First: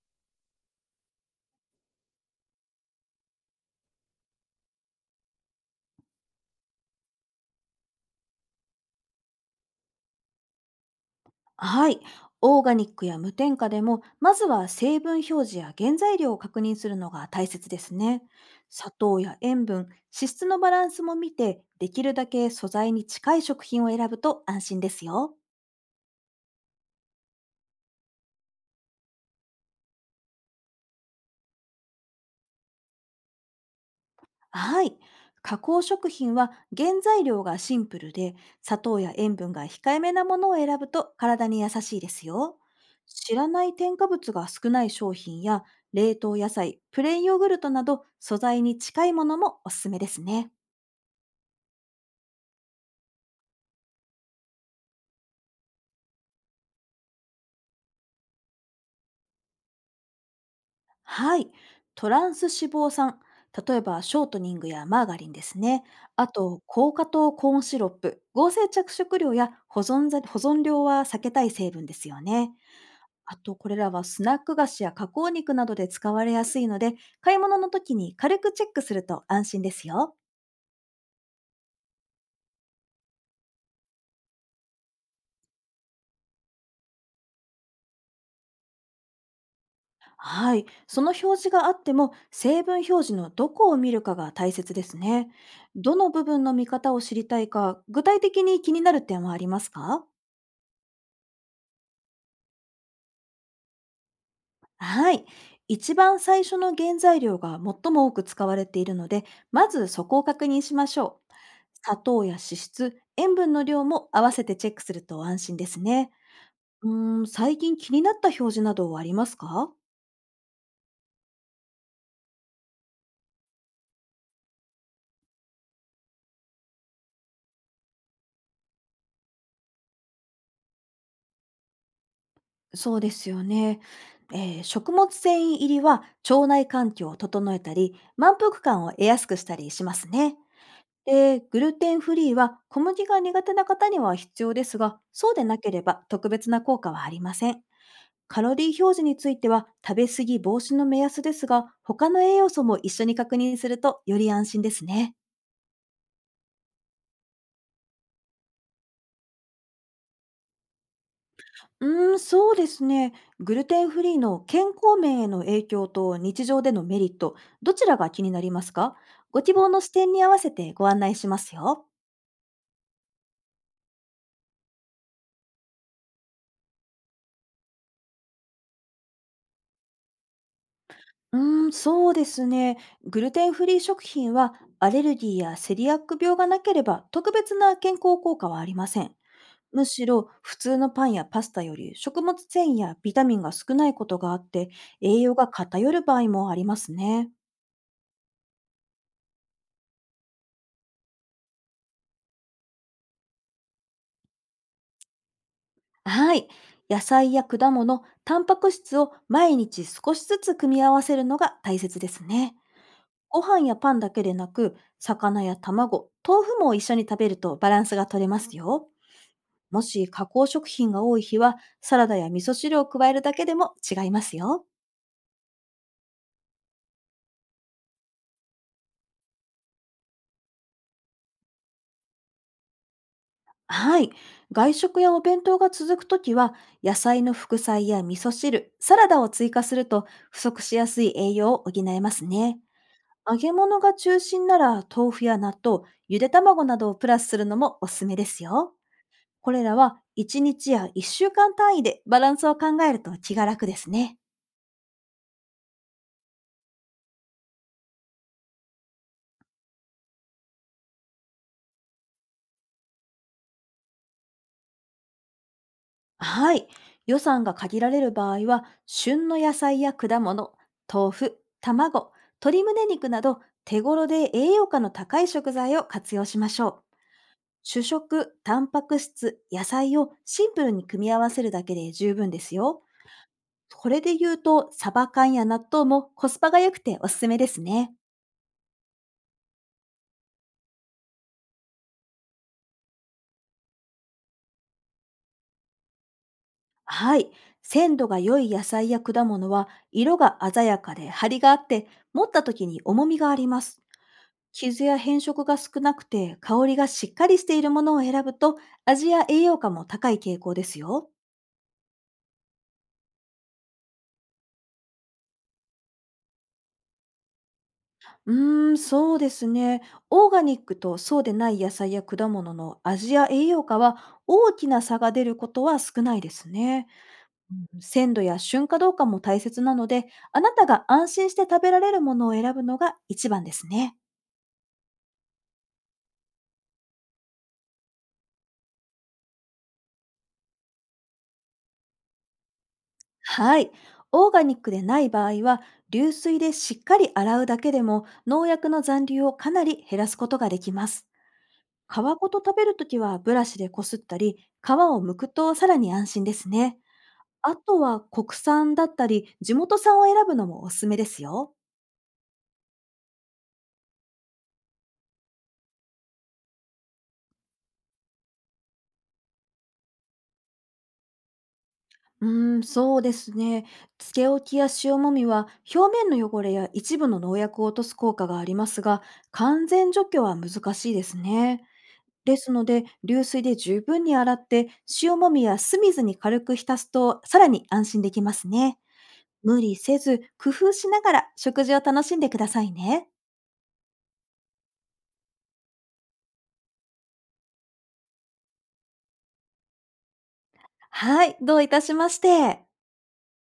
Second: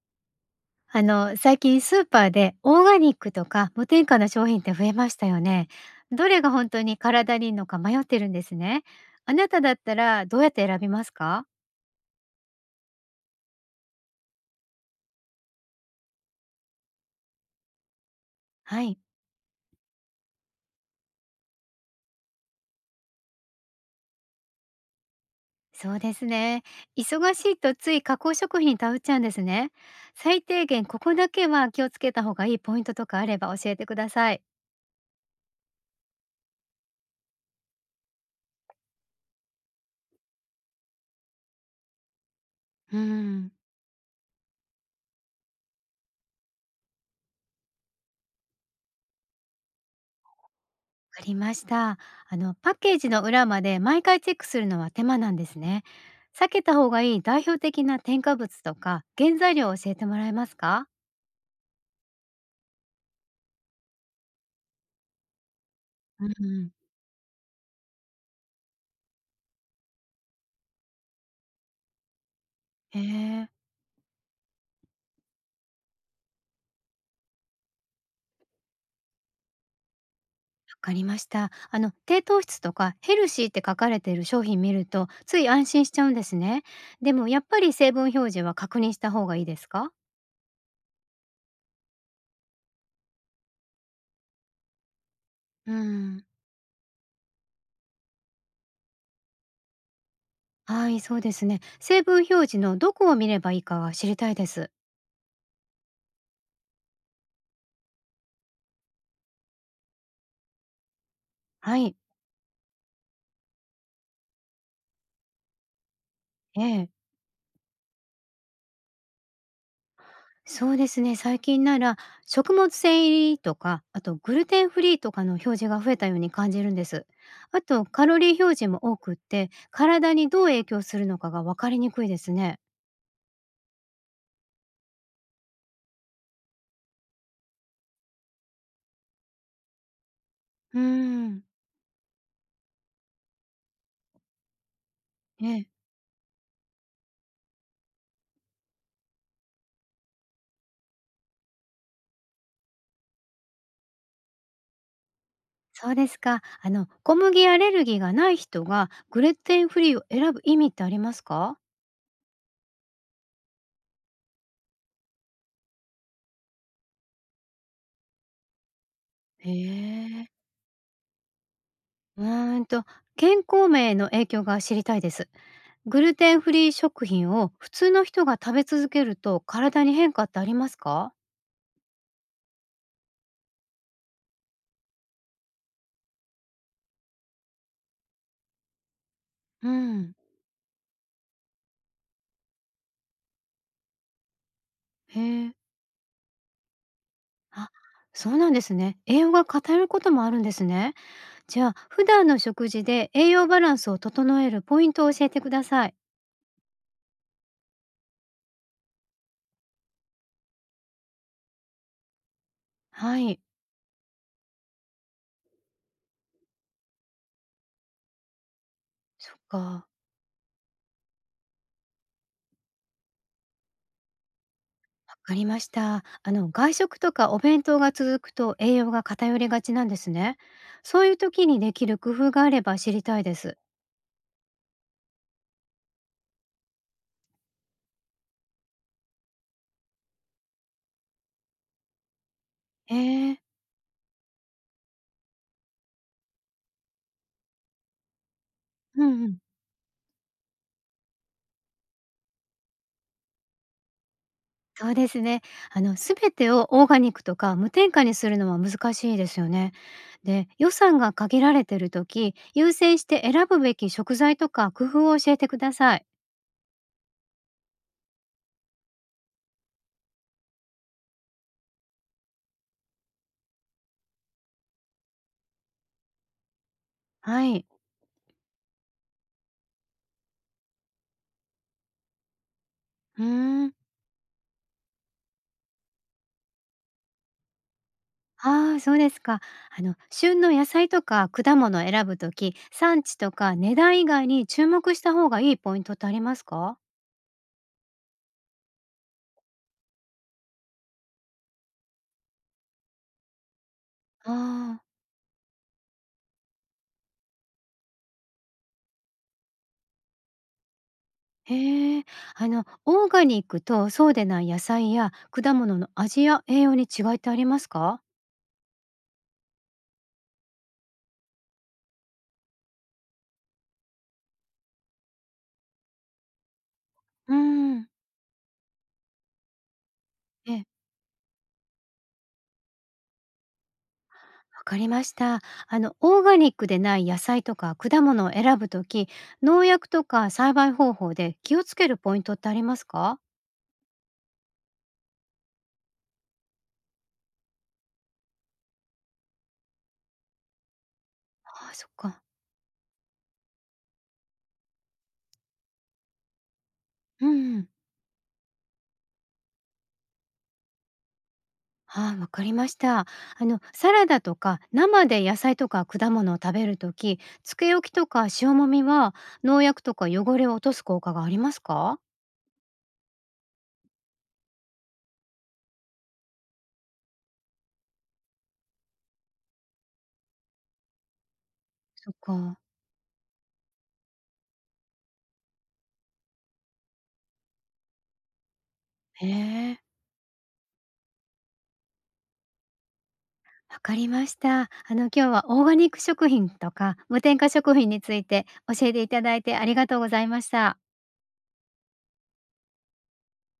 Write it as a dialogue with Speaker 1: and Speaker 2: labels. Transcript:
Speaker 1: 最近スーパーでオーガニックとか無添加の商品って増えましたよね。どれが本当に体にいいのか迷ってるんですね。あなただったらどうやって選びますか？
Speaker 2: はい。オーガニックや無添加でも、まずは成分表示や原材料を確認するのが大切ですね。
Speaker 1: は
Speaker 2: 砂
Speaker 1: い、
Speaker 2: 糖や塩分、脂質のバランスも見て、できるだけ素材に近い食品を選ぶと安心ですよ。
Speaker 1: そうですね。忙しいとつい加工食品食べちゃうんですね。最低限ここだけは気をつけた方がいいポイントとかあれば教えてください。
Speaker 2: はい。加工食品は原材料がシンプルで、砂糖や塩分が控えめなものを選ぶと体に優しいですよ。
Speaker 1: う
Speaker 2: 知ら
Speaker 1: ん。
Speaker 2: ない添加物が少ない商品や、冷凍野菜、プレーンヨーグルトなど素材に近いものもおすすめですね。
Speaker 1: かりました。パッケージの裏まで毎回チェックするのは手間なんですね。避けた方がいい代表的な添加物とか原材料を教えてもらえますか？
Speaker 2: はい。トランス脂肪酸。例えばショートニングやマーガリンですね。
Speaker 1: う
Speaker 2: あ
Speaker 1: んう
Speaker 2: と、
Speaker 1: ん、
Speaker 2: 高果糖コーンシロップ、合成着色料や保存料は避けたい成分ですよね。
Speaker 1: へえ
Speaker 2: あ
Speaker 1: ー、わ
Speaker 2: と、これらはスナック菓子や加工肉などで使われやすいので、買い物の時に軽くチェックすると安心ですよ。
Speaker 1: かりました。低糖質とかヘルシーって書かれている商品見ると、つい安心しちゃうんですね。でも、やっぱり成分表示は確認した方がいいですか？
Speaker 2: はい。その表示があっても、成分表示のどこを見るかが大切ですね。
Speaker 1: う
Speaker 2: どの部
Speaker 1: ん、
Speaker 2: 分の見方を知りたいか、具体的に気になる点はありますか？
Speaker 1: はい、そうですね。成分表示のどこを見ればいいかは知りたいです。
Speaker 2: はい。一番最初の原材料が最も多く使われているので、まずそこを確認しましょう。
Speaker 1: はい。
Speaker 2: 砂糖や脂質、塩分の量も合わせてチェックすると安心ですね。
Speaker 1: ええ、
Speaker 2: 最近気になった表示などはありますか？
Speaker 1: そうですね、最近なら食物繊維入りとか、あとグルテンフリーとかの表示が増えたように感じるんです。あとカロリー表示も多くって、体にどう影響するのかが分かりにくいですね。
Speaker 2: そうですよね。食物繊維入りは腸内環境を整えたり、満腹感を得やすくしたりしますね。
Speaker 1: うー
Speaker 2: で、
Speaker 1: ん、
Speaker 2: グルテンフリーは小麦が苦手な方には必要ですが、そうでな
Speaker 1: え
Speaker 2: ければ特別な効果はありません。カロリー表示については食べ過ぎ防止の目安ですが、他の栄養素も一緒に確認するとより安心ですね。
Speaker 1: そうですか。小麦アレルギーがない人がグルテンフリーを選ぶ意味ってありますか？
Speaker 2: そうですね。グルテンフリーの健康面への影響と日常でのメリット、どちらが気になりますか？ご
Speaker 1: へ
Speaker 2: 希望の視点に
Speaker 1: え。
Speaker 2: 合わせてご案内しますよ。
Speaker 1: うーんと健康面への影響が知りたいです。グルテンフリー食品を普通の人が食べ続けると体に変化ってありますか？
Speaker 2: うそうですね。グルテンフリー食品はアレルギーやセリアック病がなければ特別な健康効果はありません。
Speaker 1: う
Speaker 2: むし
Speaker 1: ん、
Speaker 2: ろ普通のパンやパスタより食物繊維やビタミンが少ないことがあって
Speaker 1: へ
Speaker 2: 栄養が
Speaker 1: え。
Speaker 2: 偏る場合もありますね。
Speaker 1: あ、そうなんですね。栄養が偏ることもあるんですね。じゃあ、普段の食事で栄養バランスを整えるポイントを教えてください。
Speaker 2: はい。野菜や果物、タンパク質を毎日少しずつ組み合わせるのが大切ですね。
Speaker 1: は
Speaker 2: ご
Speaker 1: い、
Speaker 2: 飯やパンだけでなく、魚や卵、豆腐も一緒に食べるとバランスが取れますよ。
Speaker 1: そっ
Speaker 2: も
Speaker 1: か、
Speaker 2: し加工食品が多い日は、サラダや味噌汁を加えるだけでも違いますよ。
Speaker 1: わかりました。外食とかお弁当が続くと栄養が偏りがちなんですね。そういう時にできる工夫があれば知りたいです。
Speaker 2: はい。外食やお弁当が続くときは、野菜の副菜や味噌汁、サラダを追加すると不足しやすい栄養を補えますね。
Speaker 1: へ
Speaker 2: 揚
Speaker 1: え、
Speaker 2: げ物が中心なら豆腐や納豆、ゆで卵などをプラスするのもおすすめですよ。
Speaker 1: うんうん。
Speaker 2: これらは1日や1週間単位でバランスを考えると気が楽ですね。
Speaker 1: そうですね。すべてをオーガニックとか無添加にするのは難しいですよね。で、予算が限られてるとき、優先して選ぶべき食材とか工夫を教えてください。
Speaker 2: はい。予算が限られる場合は、旬の野菜や果物、豆腐、卵、鶏胸肉など手頃で栄養価の高い食材を活用しましょう。
Speaker 1: はい。
Speaker 2: 主食、タンパク質、野菜をシンプルに組み合わせるだけで十分ですよ。
Speaker 1: うーん、
Speaker 2: これで言うと、サバ缶や納豆もコスパが良くておすすめですね。
Speaker 1: ああ、そうですか。旬の野菜とか果物を選ぶとき、産地とか値段以外に注目した方がいいポイントってありますか？
Speaker 2: はい。鮮度が良い野菜や果物は、色が鮮やかで張りがあって、持った時に重みがあります。
Speaker 1: ああ、
Speaker 2: 傷や変色が少なくて、香りがしっかりしているものを選ぶと、味や栄養価も高い傾向ですよ。
Speaker 1: へえ。オーガニックとそうでない野菜や果物の味や栄養に違いってありますか？
Speaker 2: そうですね。オーガニックとそうでない野菜や果物の味や栄養価は、大きな差が出ることは少ないですね。
Speaker 1: うん。
Speaker 2: 鮮度や瞬かどうかも大切なので、あ
Speaker 1: え
Speaker 2: な
Speaker 1: え、
Speaker 2: たが安心して食べられるものを選ぶのが一番ですね。
Speaker 1: わかりました。オーガニックでない野菜とか果物を選ぶとき、農薬とか栽培方法で気をつけるポイントってありますか？
Speaker 2: はい。オーガニックでない場合は、流水でしっかり洗うだけでも農薬の残留をかなり減らすことができます。
Speaker 1: ああ、そっ
Speaker 2: 皮
Speaker 1: か。
Speaker 2: ごと食べるときはブラシでこすったり、皮を剥くとさらに安心ですね。
Speaker 1: う
Speaker 2: あ
Speaker 1: ん、
Speaker 2: とは国産だったり、地元産を選ぶのもおすすめですよ。
Speaker 1: ああ、わかりました。サラダとか生で野菜とか果物を食べるとき、つけ置きとか塩もみは農薬とか汚れを落とす効果がありますか？
Speaker 2: そうですね。つけ置きや塩もみは表面の汚れや一部の農薬を落とす効果がありますが、完全除去は難しいですね。
Speaker 1: そっ
Speaker 2: です
Speaker 1: か。
Speaker 2: ので、流水で十分に洗って、塩もみや酢水に軽く浸すと、さらに安心できますね。
Speaker 1: へ
Speaker 2: 無理
Speaker 1: え。
Speaker 2: せず、工夫しながら食事を楽しんでくださいね。
Speaker 1: わかりました。今日はオーガニック食品とか無添加食品について教えていただいてありがとうございました。
Speaker 2: はい、どういたしまして。